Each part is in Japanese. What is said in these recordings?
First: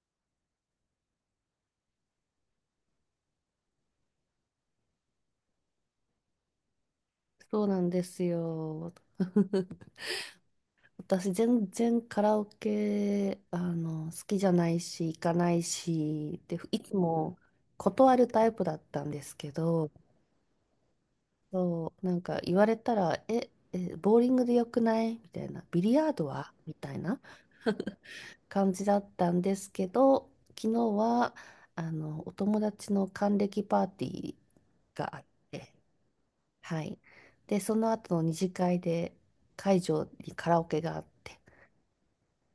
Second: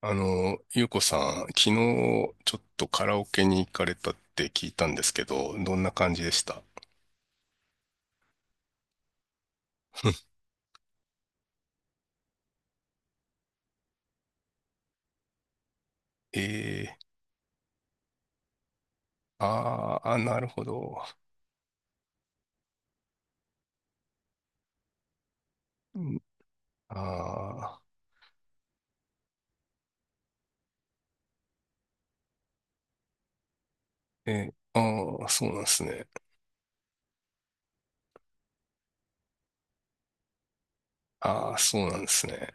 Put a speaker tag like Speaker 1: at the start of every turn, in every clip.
Speaker 1: ゆうこさん、昨日ちょっとカラオケに行かれたって聞いたんですけど、どんな感じでした？
Speaker 2: そうなんですよ。私、全然カラオケ、好きじゃないし、行かない
Speaker 1: え
Speaker 2: し、で、いつ
Speaker 1: ー、
Speaker 2: も断るタイプだったんですけど、
Speaker 1: あーあ、なるほど。
Speaker 2: そう、なんか言われたら、ボーリングでよくないみたいな、ビリ
Speaker 1: う
Speaker 2: ヤー
Speaker 1: ん、
Speaker 2: ドはみたいな
Speaker 1: あ
Speaker 2: 感じだったんですけど、昨日は、お友達の還暦パーティ
Speaker 1: ー、
Speaker 2: ー
Speaker 1: えー、
Speaker 2: があ
Speaker 1: あ
Speaker 2: っ
Speaker 1: ー、そうなんで
Speaker 2: て、
Speaker 1: すね。
Speaker 2: はい。で、その後の二次会で会場にカラオケがあって、
Speaker 1: ああ、そうなんですね。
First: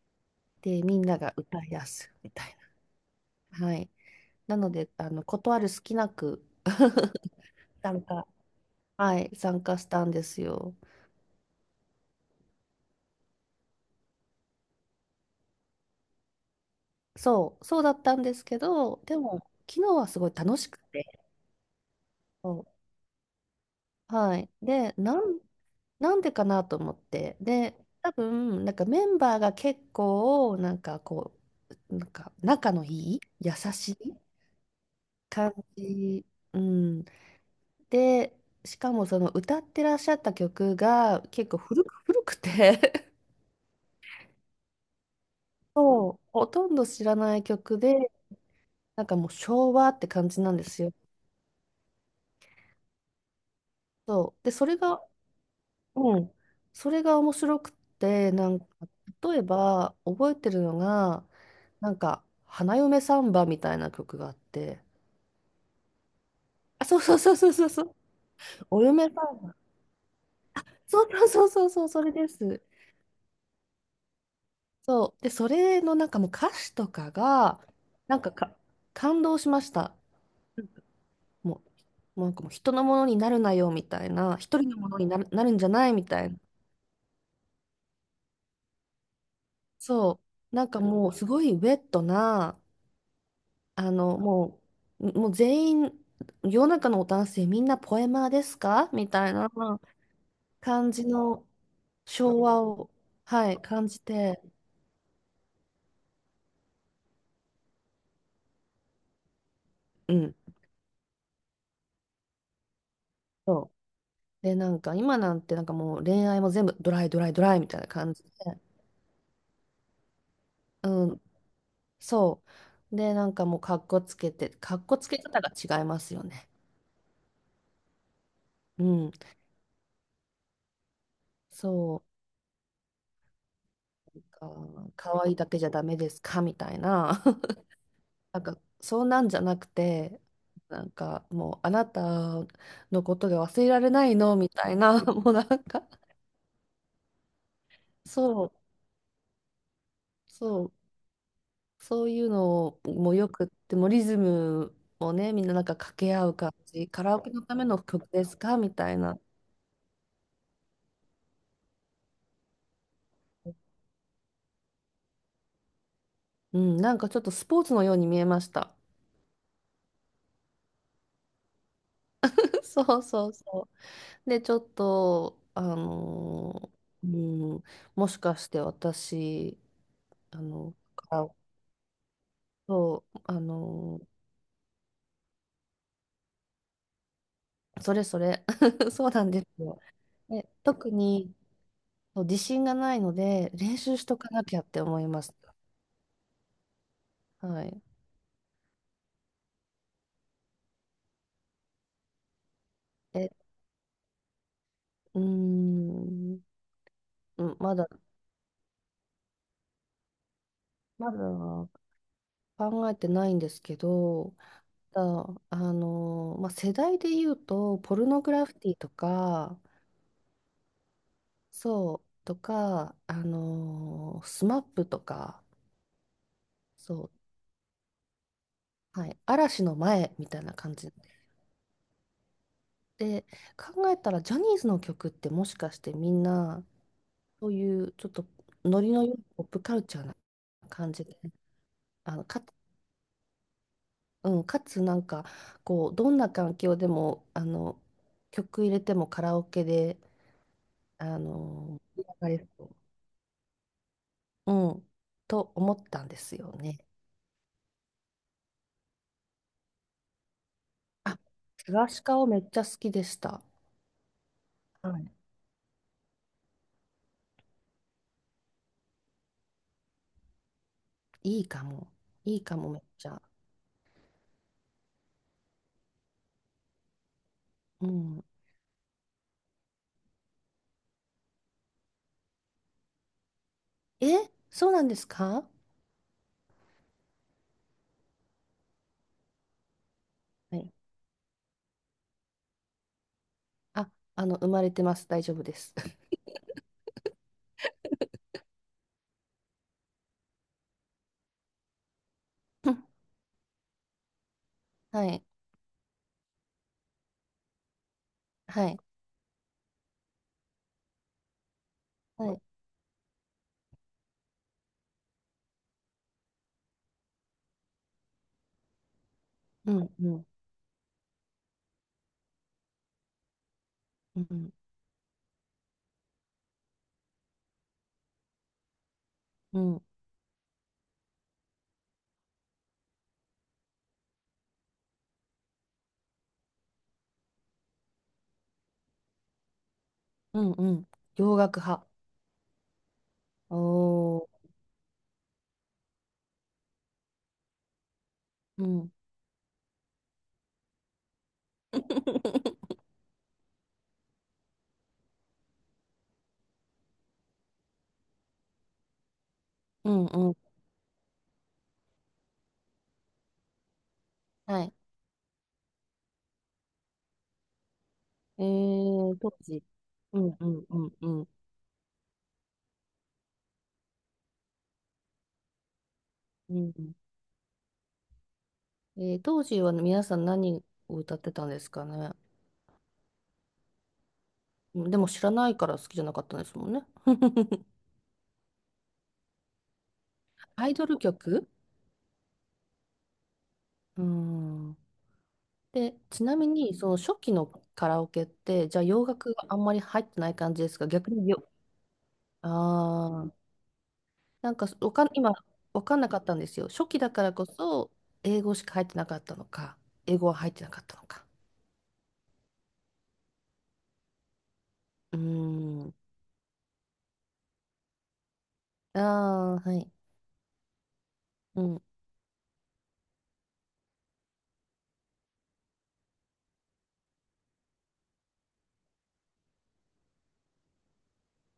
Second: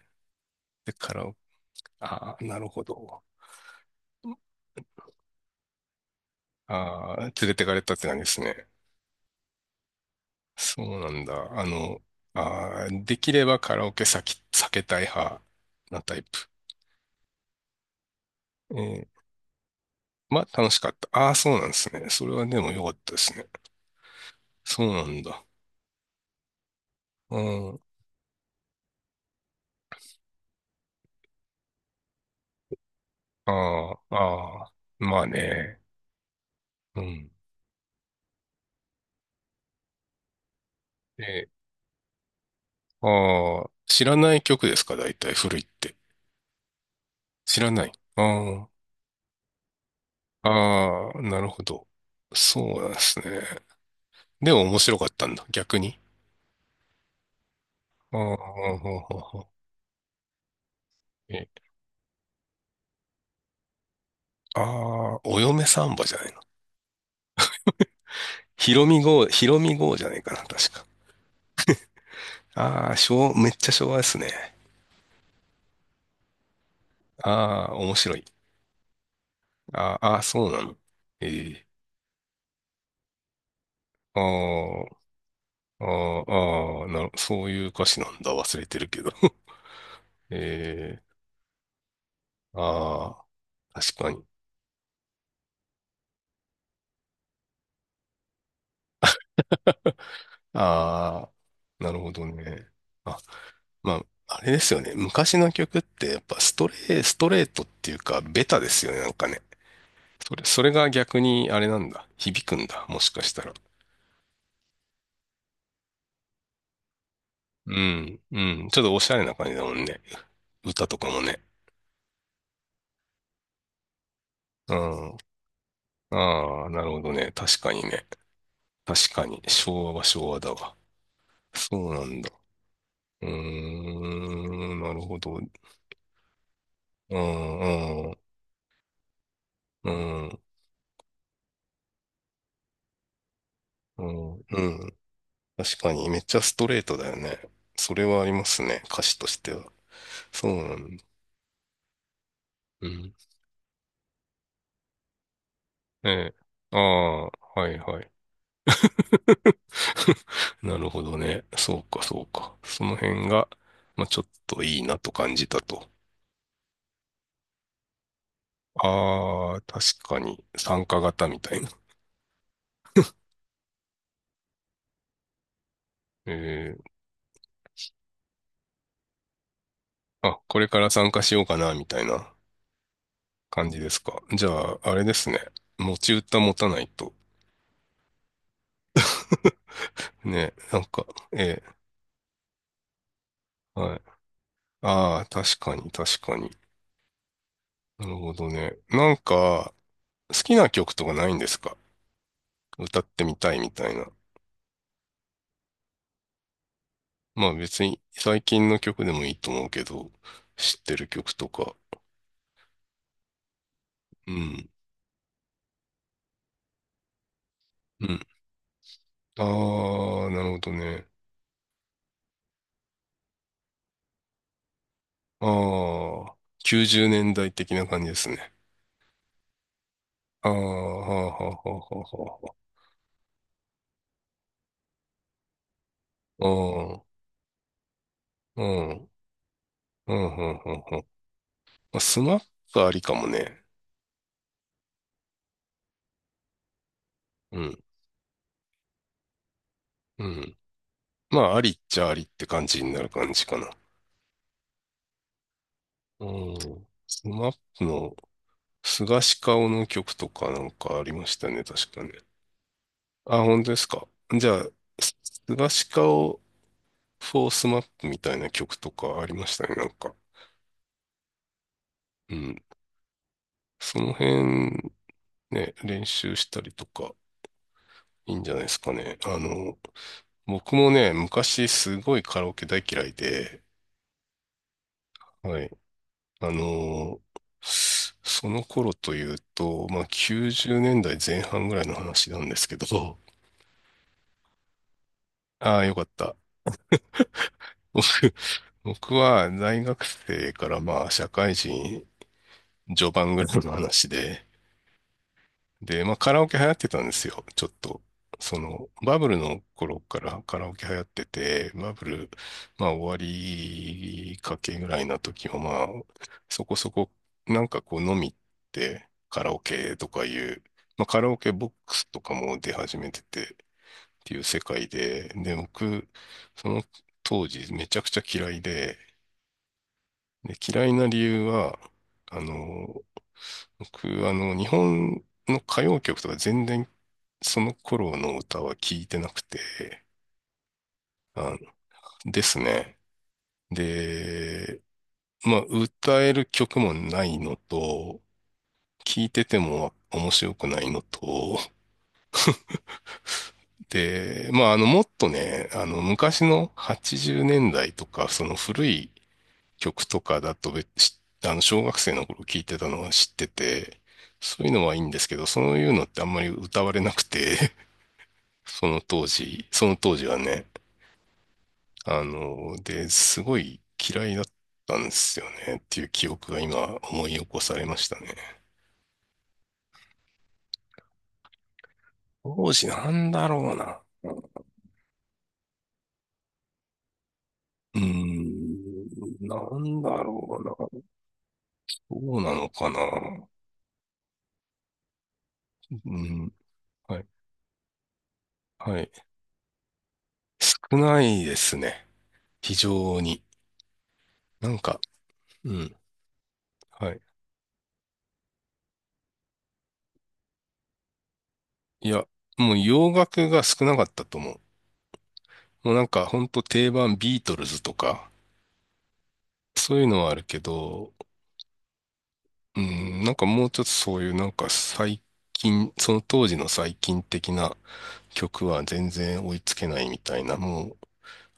Speaker 2: で、
Speaker 1: で、
Speaker 2: みん
Speaker 1: カ
Speaker 2: な
Speaker 1: ラ
Speaker 2: が
Speaker 1: オケ、
Speaker 2: 歌い出すみ
Speaker 1: ああ、
Speaker 2: たい
Speaker 1: なるほど。
Speaker 2: な。はい。なので、断る隙なく
Speaker 1: ああ、連れてかれ たっ
Speaker 2: 参
Speaker 1: て感じで
Speaker 2: 加、
Speaker 1: すね。
Speaker 2: はい、参加したんですよ。
Speaker 1: そうなんだ。あの、できればカラオケ先避けたい派なタイプ。
Speaker 2: そう、そうだったんですけど、でも、昨日はすごい
Speaker 1: ま
Speaker 2: 楽
Speaker 1: あ、
Speaker 2: し
Speaker 1: 楽し
Speaker 2: く
Speaker 1: かった。
Speaker 2: て、
Speaker 1: ああ、そうなんですね。それはでも良
Speaker 2: そ
Speaker 1: かったですね。
Speaker 2: う、はい。
Speaker 1: そう
Speaker 2: で、
Speaker 1: な
Speaker 2: な
Speaker 1: ん
Speaker 2: ん、
Speaker 1: だ。
Speaker 2: なんでかなと思っ
Speaker 1: う
Speaker 2: て、で、
Speaker 1: ん。
Speaker 2: 多分、なんかメンバーが結構、なんかこう、なんか仲のいい、
Speaker 1: あ
Speaker 2: 優し
Speaker 1: あ、
Speaker 2: い
Speaker 1: ああ。まあ
Speaker 2: 感
Speaker 1: ね。
Speaker 2: じ。う
Speaker 1: う
Speaker 2: ん。
Speaker 1: ん。
Speaker 2: で、しかもその歌ってらっしゃった曲が
Speaker 1: え、
Speaker 2: 結構古くて、
Speaker 1: ああ、知らない曲ですか？大体古いっ て。
Speaker 2: そう、ほとんど知らない
Speaker 1: 知ら
Speaker 2: 曲
Speaker 1: ない。
Speaker 2: で、
Speaker 1: あ
Speaker 2: なんかもう昭和って感じ
Speaker 1: あ、
Speaker 2: なんですよ。
Speaker 1: ああ、なるほど。そうなんですね。
Speaker 2: そう。で、
Speaker 1: でも
Speaker 2: そ
Speaker 1: 面
Speaker 2: れ
Speaker 1: 白
Speaker 2: が、
Speaker 1: かったんだ。逆に。
Speaker 2: うん。それが面白くっ
Speaker 1: あ
Speaker 2: て、
Speaker 1: あ、
Speaker 2: なんか、
Speaker 1: ほうほう
Speaker 2: 例え
Speaker 1: ほ
Speaker 2: ば覚えてるのが、
Speaker 1: う、え、
Speaker 2: なんか、花嫁サンバみたいな曲があっ
Speaker 1: あ
Speaker 2: て、
Speaker 1: あ、お嫁サンバじゃないの？
Speaker 2: あ、そうそうそうそうそうそう。
Speaker 1: ひ
Speaker 2: お
Speaker 1: ろみ
Speaker 2: 嫁さ
Speaker 1: 号、ひ
Speaker 2: ん。
Speaker 1: ろみ号じゃないかな、確か。
Speaker 2: そうそうそうそうそう、それです。
Speaker 1: ああ、めっちゃ昭和ですね。
Speaker 2: そう。で、それのなんかもう歌詞とかが、
Speaker 1: ああ、面白
Speaker 2: なん
Speaker 1: い。
Speaker 2: か、感動しました。
Speaker 1: あ、あ、そうなの。え
Speaker 2: も
Speaker 1: え。
Speaker 2: もうなんかもう人のものになるなよみたい
Speaker 1: あ
Speaker 2: な、一人のものになるんじゃ
Speaker 1: あ、あ
Speaker 2: ないみたい
Speaker 1: あ、
Speaker 2: な。
Speaker 1: ああ、そういう歌詞なんだ。忘れてるけど。
Speaker 2: そ う。なんか
Speaker 1: ええ。
Speaker 2: もうすごいウェットな、
Speaker 1: ああ、
Speaker 2: あ
Speaker 1: 確か
Speaker 2: の、
Speaker 1: に。
Speaker 2: ももう全員、世の中の男性みんなポエマーですかみたいな感じ
Speaker 1: あ
Speaker 2: の
Speaker 1: あ、なるほど
Speaker 2: 昭和
Speaker 1: ね。
Speaker 2: を、
Speaker 1: あ、
Speaker 2: はい、感
Speaker 1: ま
Speaker 2: じ
Speaker 1: あ、
Speaker 2: て、
Speaker 1: あれですよね。昔の曲ってやっぱストレートっていうか、ベタですよね。なんかね。
Speaker 2: うん。
Speaker 1: それが逆にあれなんだ。響くんだ。もしかしたら。
Speaker 2: そう。で、なんか今なんてなんかもう恋愛も全部ドライドライドライみ
Speaker 1: う
Speaker 2: たいな感
Speaker 1: ん、
Speaker 2: じで。
Speaker 1: うん。ちょっとおしゃれな感じだもんね。歌と
Speaker 2: う
Speaker 1: かも
Speaker 2: ん、
Speaker 1: ね。
Speaker 2: そう。で、なんかもう、かっこつけて、
Speaker 1: う
Speaker 2: かっこつ
Speaker 1: ん。
Speaker 2: け方が違いますよね。
Speaker 1: ああ、なるほどね。確かにね。
Speaker 2: うん、
Speaker 1: 確かに、昭和は昭和だわ。そう
Speaker 2: そ
Speaker 1: なん
Speaker 2: う。
Speaker 1: だ。うー
Speaker 2: なん
Speaker 1: ん、
Speaker 2: か
Speaker 1: なるほ
Speaker 2: 可愛
Speaker 1: ど。
Speaker 2: い
Speaker 1: う
Speaker 2: だ
Speaker 1: ん、
Speaker 2: けじゃダメですかみたいな。
Speaker 1: うん、
Speaker 2: なんか、そうなんじゃなく
Speaker 1: う
Speaker 2: て、
Speaker 1: ん、
Speaker 2: なんかもう、あなたのことが忘れられ
Speaker 1: う
Speaker 2: ない
Speaker 1: ん、
Speaker 2: のみ
Speaker 1: う
Speaker 2: たい
Speaker 1: ん。
Speaker 2: な、もうなん
Speaker 1: 確
Speaker 2: か、
Speaker 1: かに、めっちゃストレートだよね。それはあり
Speaker 2: そ
Speaker 1: ま
Speaker 2: う、
Speaker 1: すね、歌詞としては。そう
Speaker 2: そう、
Speaker 1: なんだ。
Speaker 2: そういうの
Speaker 1: うん。
Speaker 2: もよくって、もうリズムをね、みんななんか掛
Speaker 1: え
Speaker 2: け合う
Speaker 1: え。
Speaker 2: 感
Speaker 1: あ
Speaker 2: じ、カラオ
Speaker 1: あ、
Speaker 2: ケのため
Speaker 1: はい
Speaker 2: の
Speaker 1: は
Speaker 2: 曲
Speaker 1: い。
Speaker 2: ですかみたいな。
Speaker 1: なるほどね。そうか、そうか。その辺が、まあ、ちょっといいなと感じたと。
Speaker 2: うん、なんかちょっとスポーツのように見えました。
Speaker 1: ああ、確かに、参加型みたいな。
Speaker 2: そうそうそう。で、ちょっと、
Speaker 1: ええ。
Speaker 2: ー、うん、もしかして私、あ
Speaker 1: あ、これ
Speaker 2: の、
Speaker 1: から
Speaker 2: か
Speaker 1: 参加
Speaker 2: ら
Speaker 1: しようかな、みたいな。
Speaker 2: そう、
Speaker 1: 感じですか？じゃあ、あれですね。持ち歌持たないと。
Speaker 2: それそれ、そうなんですよ。で、
Speaker 1: ね、なん
Speaker 2: 特
Speaker 1: か、
Speaker 2: に
Speaker 1: え
Speaker 2: そう自信がないので、練
Speaker 1: え、は
Speaker 2: 習
Speaker 1: い。
Speaker 2: しとかなきゃって思い
Speaker 1: あ
Speaker 2: ま
Speaker 1: あ、
Speaker 2: す。
Speaker 1: 確かに、確かに。
Speaker 2: はい。
Speaker 1: なるほどね。なんか、好きな曲とかないんですか？歌って
Speaker 2: え、
Speaker 1: みたいみたいな。
Speaker 2: うーん、う
Speaker 1: まあ
Speaker 2: ん、ま
Speaker 1: 別
Speaker 2: だ、
Speaker 1: に最近の曲でもいいと思うけど、知ってる
Speaker 2: まだ
Speaker 1: 曲とか。
Speaker 2: 考えてないんですけ
Speaker 1: う
Speaker 2: ど、
Speaker 1: ん。
Speaker 2: ただ、まあ、世代で言うと、ポ
Speaker 1: う
Speaker 2: ル
Speaker 1: ん。
Speaker 2: ノグラフィティと
Speaker 1: あ
Speaker 2: か、
Speaker 1: あ、なるほどね。
Speaker 2: そう、とか、スマップとか、
Speaker 1: ああ、90
Speaker 2: そ
Speaker 1: 年代的な感じですね。
Speaker 2: う、はい、嵐の前みたい
Speaker 1: ああ、
Speaker 2: な
Speaker 1: は
Speaker 2: 感じ
Speaker 1: あはあはあは
Speaker 2: で、考えたら、ジャニーズの曲ってもしかしてみん
Speaker 1: あ
Speaker 2: な、
Speaker 1: はあ。
Speaker 2: そういうちょっと
Speaker 1: う
Speaker 2: ノ
Speaker 1: ん。
Speaker 2: リ
Speaker 1: う
Speaker 2: の
Speaker 1: ん。
Speaker 2: 良いポップカルチャー
Speaker 1: う
Speaker 2: な
Speaker 1: ん。うん。
Speaker 2: 感
Speaker 1: う
Speaker 2: じ
Speaker 1: ん。
Speaker 2: で、あ
Speaker 1: ス
Speaker 2: の、
Speaker 1: ナ
Speaker 2: か、
Speaker 1: ックありかもね。
Speaker 2: うん、かつなんか、こう、どんな環境でも、
Speaker 1: うん。
Speaker 2: 曲入れてもカラオケで、
Speaker 1: うん。まあ、ありっち
Speaker 2: 盛り
Speaker 1: ゃあ
Speaker 2: 上
Speaker 1: りっ
Speaker 2: が
Speaker 1: て
Speaker 2: れ
Speaker 1: 感
Speaker 2: そ
Speaker 1: じになる感じかな。
Speaker 2: う、うん、と思ったんで
Speaker 1: う
Speaker 2: すよね。
Speaker 1: ん。スマップの菅氏顔の曲とかなんかあり
Speaker 2: あ、
Speaker 1: ましたね、
Speaker 2: スガ
Speaker 1: 確か
Speaker 2: シ
Speaker 1: ね。
Speaker 2: カオめっちゃ好きでし
Speaker 1: あ、
Speaker 2: た。
Speaker 1: 本当ですか？じゃあ、
Speaker 2: はい、
Speaker 1: す菅氏顔フォースマップみたいな曲とかありましたね、なんか。
Speaker 2: いいかも。
Speaker 1: う
Speaker 2: いいか
Speaker 1: ん。
Speaker 2: も、めっちゃ。
Speaker 1: その辺、ね、練習したりとか、
Speaker 2: うん。
Speaker 1: いいんじゃないですかね。僕もね、昔すごいカラオケ大嫌いで、
Speaker 2: え、そうなんですか？
Speaker 1: はい。あのーその頃というと、まあ、90
Speaker 2: はい。
Speaker 1: 年代前半ぐらいの話なんですけど、
Speaker 2: あ、生まれてます。大丈夫です。
Speaker 1: ああ、よかった。僕、僕は大学生からまあ、社会人 序盤ぐらいの話で、
Speaker 2: はい。
Speaker 1: で、まあカラオケ流行ってたんですよ。ちょっと。そ
Speaker 2: はい。
Speaker 1: の、バブルの頃からカラオケ流行ってて、バブル、
Speaker 2: はい。
Speaker 1: まあ終わりかけぐらいな時もまあ、そこそこ、なんかこう飲みってカラオ
Speaker 2: うん、
Speaker 1: ケと
Speaker 2: う
Speaker 1: か
Speaker 2: ん、
Speaker 1: いう、まあカラオケボックスとかも出始めててっ
Speaker 2: う
Speaker 1: ていう
Speaker 2: ん、
Speaker 1: 世界で、で、僕、その当時めちゃくちゃ嫌いで、
Speaker 2: うん、
Speaker 1: で、嫌いな理由は、あの、僕、日本の歌謡曲とか全然その頃の歌は聞いてなくて、
Speaker 2: うん、うん。洋
Speaker 1: あ
Speaker 2: 楽派。
Speaker 1: ですね。
Speaker 2: おー。
Speaker 1: で、まあ、歌える曲もないのと、
Speaker 2: うん。
Speaker 1: 聞いてても面白くないのと、で、まあ、もっとね、昔の80年代とか、その古い
Speaker 2: う
Speaker 1: 曲
Speaker 2: ん、
Speaker 1: と
Speaker 2: うん。
Speaker 1: かだと別、べし小学生の頃聞いてたのは知ってて、
Speaker 2: は
Speaker 1: そういう
Speaker 2: い。
Speaker 1: のはいいんですけど、そういうのってあんまり歌われなくて、その当
Speaker 2: 当時。
Speaker 1: 時、その当
Speaker 2: う
Speaker 1: 時は
Speaker 2: ん、う
Speaker 1: ね。
Speaker 2: ん、うん、うん。
Speaker 1: で、すごい嫌いだったんですよねっていう記憶
Speaker 2: う
Speaker 1: が
Speaker 2: んうん。
Speaker 1: 今思い起こされましたね。
Speaker 2: 当時は皆さん何を歌ってたんですかね。
Speaker 1: 当時なんだろうな。
Speaker 2: うん、でも知らないから好きじゃなかったんですもんね。
Speaker 1: うーん、なんだろ
Speaker 2: アイド
Speaker 1: う
Speaker 2: ル
Speaker 1: な。
Speaker 2: 曲。
Speaker 1: どうなのかな。
Speaker 2: うーん。で、
Speaker 1: う
Speaker 2: ちなみ
Speaker 1: ん、
Speaker 2: に、その初
Speaker 1: はい、
Speaker 2: 期のカラオケって、じゃあ
Speaker 1: は
Speaker 2: 洋
Speaker 1: い。
Speaker 2: 楽があんまり入ってない感じですか？
Speaker 1: 少
Speaker 2: 逆
Speaker 1: な
Speaker 2: に
Speaker 1: い
Speaker 2: よ、
Speaker 1: ですね。非常
Speaker 2: ああ、
Speaker 1: に。
Speaker 2: なんか
Speaker 1: なん
Speaker 2: わ
Speaker 1: か、
Speaker 2: かん、今、
Speaker 1: う
Speaker 2: わ
Speaker 1: ん、
Speaker 2: かんなかったんですよ。初期だ
Speaker 1: はい。
Speaker 2: からこそ、英語しか入ってなかったのか、英語は入ってなかったのか。
Speaker 1: いや、もう洋楽が少なかったと思う。
Speaker 2: うー
Speaker 1: も
Speaker 2: ん。
Speaker 1: うなんかほんと定番ビートルズとか、
Speaker 2: ああ、はい。
Speaker 1: そういうのはあるけど、
Speaker 2: うん。
Speaker 1: うん、なんかもうちょっとそういうなんか最近、その当時の最近的な曲は全然追いつけないみたいな、もう、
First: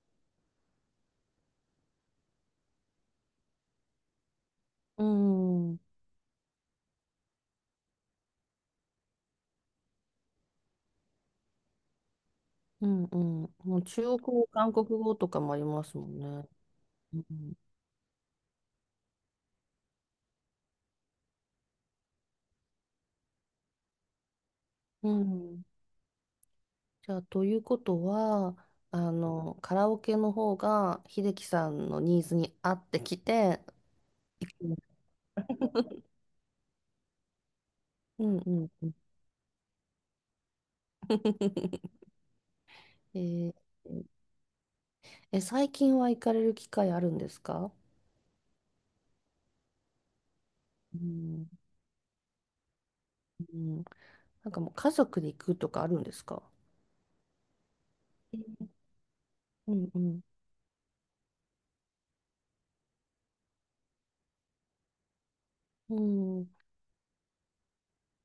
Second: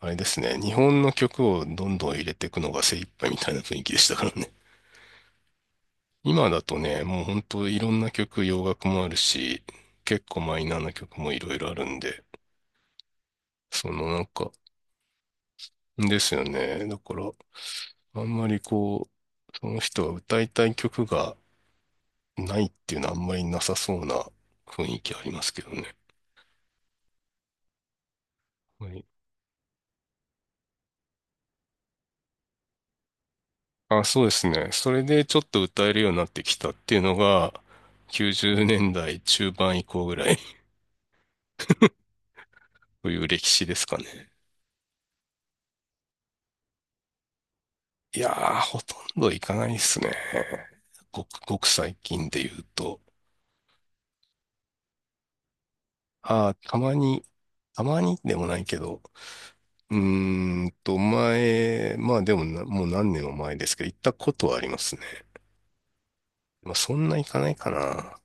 Speaker 1: あれですね、日本の曲をどんどん入れていくのが精一杯みたいな雰囲気でしたからね。
Speaker 2: うん。
Speaker 1: 今だとね、もう本当いろんな曲、洋楽もあるし、結構マイナーな曲もいろいろあるんで、
Speaker 2: うんうん。もう
Speaker 1: そ
Speaker 2: 中
Speaker 1: の
Speaker 2: 国
Speaker 1: なん
Speaker 2: 語、
Speaker 1: か、
Speaker 2: 韓国語とかもありますもん
Speaker 1: ですよ
Speaker 2: ね。
Speaker 1: ね。だか
Speaker 2: う
Speaker 1: ら、
Speaker 2: ん。
Speaker 1: あんまりこう、その人が歌いたい曲がないっていうのはあんまりなさそうな雰囲
Speaker 2: う
Speaker 1: 気ありますけ
Speaker 2: ん。
Speaker 1: どね。
Speaker 2: じゃあ、ということは、
Speaker 1: はい。
Speaker 2: カラオケの方が、秀樹さんのニーズに合ってきて、
Speaker 1: あ、そうですね。
Speaker 2: 行く
Speaker 1: それでちょっと歌えるようになってきたっていうのが、
Speaker 2: うん
Speaker 1: 90
Speaker 2: うん
Speaker 1: 年
Speaker 2: うん。
Speaker 1: 代中盤以降ぐらい とい
Speaker 2: え
Speaker 1: う歴
Speaker 2: ー
Speaker 1: 史ですかね。
Speaker 2: え、最近は行かれる機会あるんですか？
Speaker 1: いやー、ほとんどいかないですね。
Speaker 2: う
Speaker 1: ごく
Speaker 2: ん、
Speaker 1: ごく最近で言うと。
Speaker 2: うん。なんかもう家族で行くとかあるんですか？
Speaker 1: あー、たまに、たまにで
Speaker 2: え
Speaker 1: もない
Speaker 2: ー
Speaker 1: けど、
Speaker 2: うん
Speaker 1: うー
Speaker 2: う
Speaker 1: 前、まあでもな、もう何年も前ですけど、行ったことはありますね。
Speaker 2: ん。うん。
Speaker 1: まあそんな行かないかな。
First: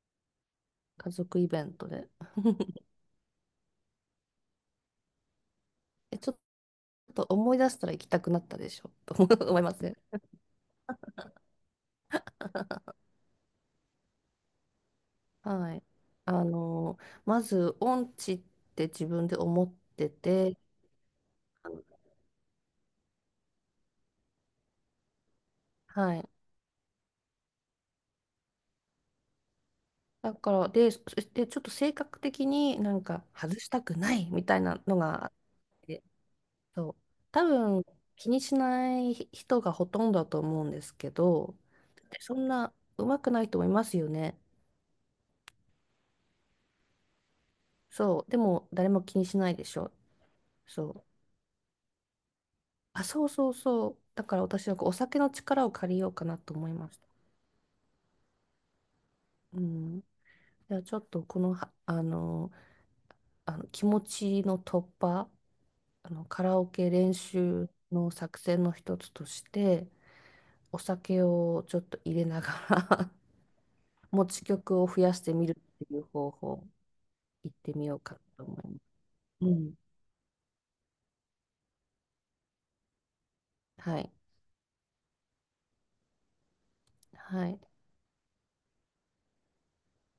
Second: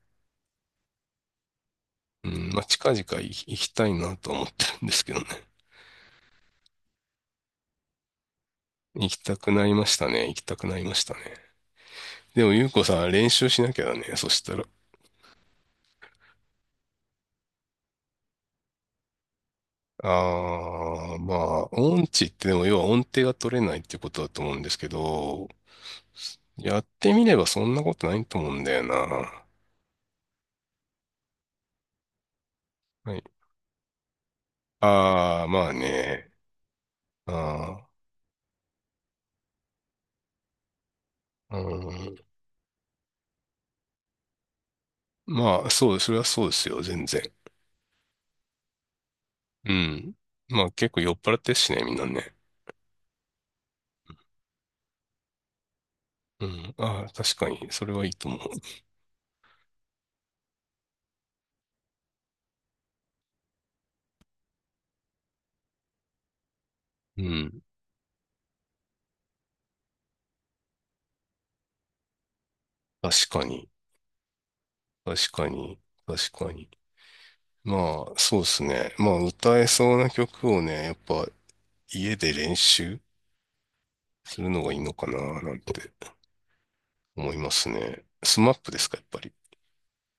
Speaker 2: 家族イベントで。
Speaker 1: うん、まあ近々行きたいなとは思ってるんですけどね。
Speaker 2: え、ちょっと思い出したら行きたくなったでしょ
Speaker 1: 行
Speaker 2: と
Speaker 1: きた く
Speaker 2: 思い
Speaker 1: な
Speaker 2: ま
Speaker 1: り
Speaker 2: す
Speaker 1: ま
Speaker 2: ね。
Speaker 1: したね。行きたくなりましたね。でも、ゆうこさん、練習しなきゃだね。そしたら。
Speaker 2: はい。あの、まず、音痴って自分で思ってて、
Speaker 1: ああ、まあ、音痴ってでも、要は音程が取れないってことだと思うんですけど、
Speaker 2: はい。
Speaker 1: やってみればそんなことないと思うんだよな。
Speaker 2: だから、で、そしてちょっと性格的になん
Speaker 1: はい。
Speaker 2: か外したくないみたいなのがあっ
Speaker 1: ああ、まあ
Speaker 2: て、
Speaker 1: ね。
Speaker 2: そう、多分
Speaker 1: あ
Speaker 2: 気にしない人がほとんどだと思うんですけど、
Speaker 1: あ、うん。
Speaker 2: で、そんな上手くない人もいますよね。
Speaker 1: まあ、そうです。それはそうですよ。全然。
Speaker 2: そう、でも誰も気にしないで
Speaker 1: う
Speaker 2: しょ。
Speaker 1: ん。まあ、結
Speaker 2: そ
Speaker 1: 構
Speaker 2: う。
Speaker 1: 酔っ払ってるしね、みんなね。
Speaker 2: あ、そうそうそう。だから私はこうお酒の力を借りようかな
Speaker 1: う
Speaker 2: と思い
Speaker 1: ん。
Speaker 2: まし
Speaker 1: あ
Speaker 2: た。
Speaker 1: あ、確かに。それはいいと思う。
Speaker 2: うん。じゃあちょっとこのは、あの、あの気持ちの突破カラオケ練
Speaker 1: うん。
Speaker 2: 習の作戦の一つとしてお酒をちょっと入れながら
Speaker 1: 確かに。
Speaker 2: 持ち曲を増やし
Speaker 1: 確
Speaker 2: てみ
Speaker 1: か
Speaker 2: る
Speaker 1: に。
Speaker 2: っていう方
Speaker 1: 確か
Speaker 2: 法
Speaker 1: に。
Speaker 2: 行ってみよう
Speaker 1: まあ、
Speaker 2: か
Speaker 1: そう
Speaker 2: と
Speaker 1: で
Speaker 2: 思
Speaker 1: す
Speaker 2: います。
Speaker 1: ね。まあ、
Speaker 2: う
Speaker 1: 歌え
Speaker 2: ん。
Speaker 1: そうな曲をね、やっぱ家で練習
Speaker 2: はい。
Speaker 1: するのがいいのかな、なんて思い
Speaker 2: は
Speaker 1: ま
Speaker 2: い。じ
Speaker 1: すね。スマップですか、やっぱり。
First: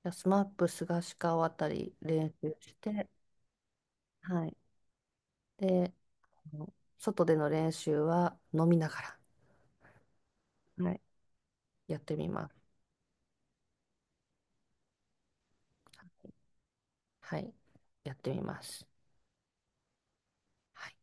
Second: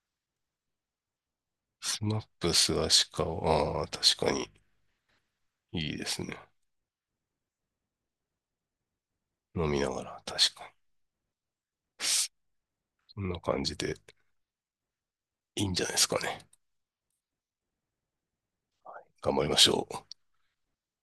Speaker 2: ゃあスマップ菅氏顔あたり
Speaker 1: スマッ
Speaker 2: 練
Speaker 1: プ、
Speaker 2: 習
Speaker 1: ス
Speaker 2: し
Speaker 1: ア
Speaker 2: て、
Speaker 1: シカオ、ああ、確か
Speaker 2: は
Speaker 1: に
Speaker 2: い。
Speaker 1: い
Speaker 2: で、
Speaker 1: いですね。
Speaker 2: あの外での練習は飲みなが
Speaker 1: 飲みながら、確かに。
Speaker 2: ら、はい、やってみます。
Speaker 1: こんな感じでいいんじゃないですかね。
Speaker 2: はい。やってみます。
Speaker 1: 頑張りましょう。
Speaker 2: はい。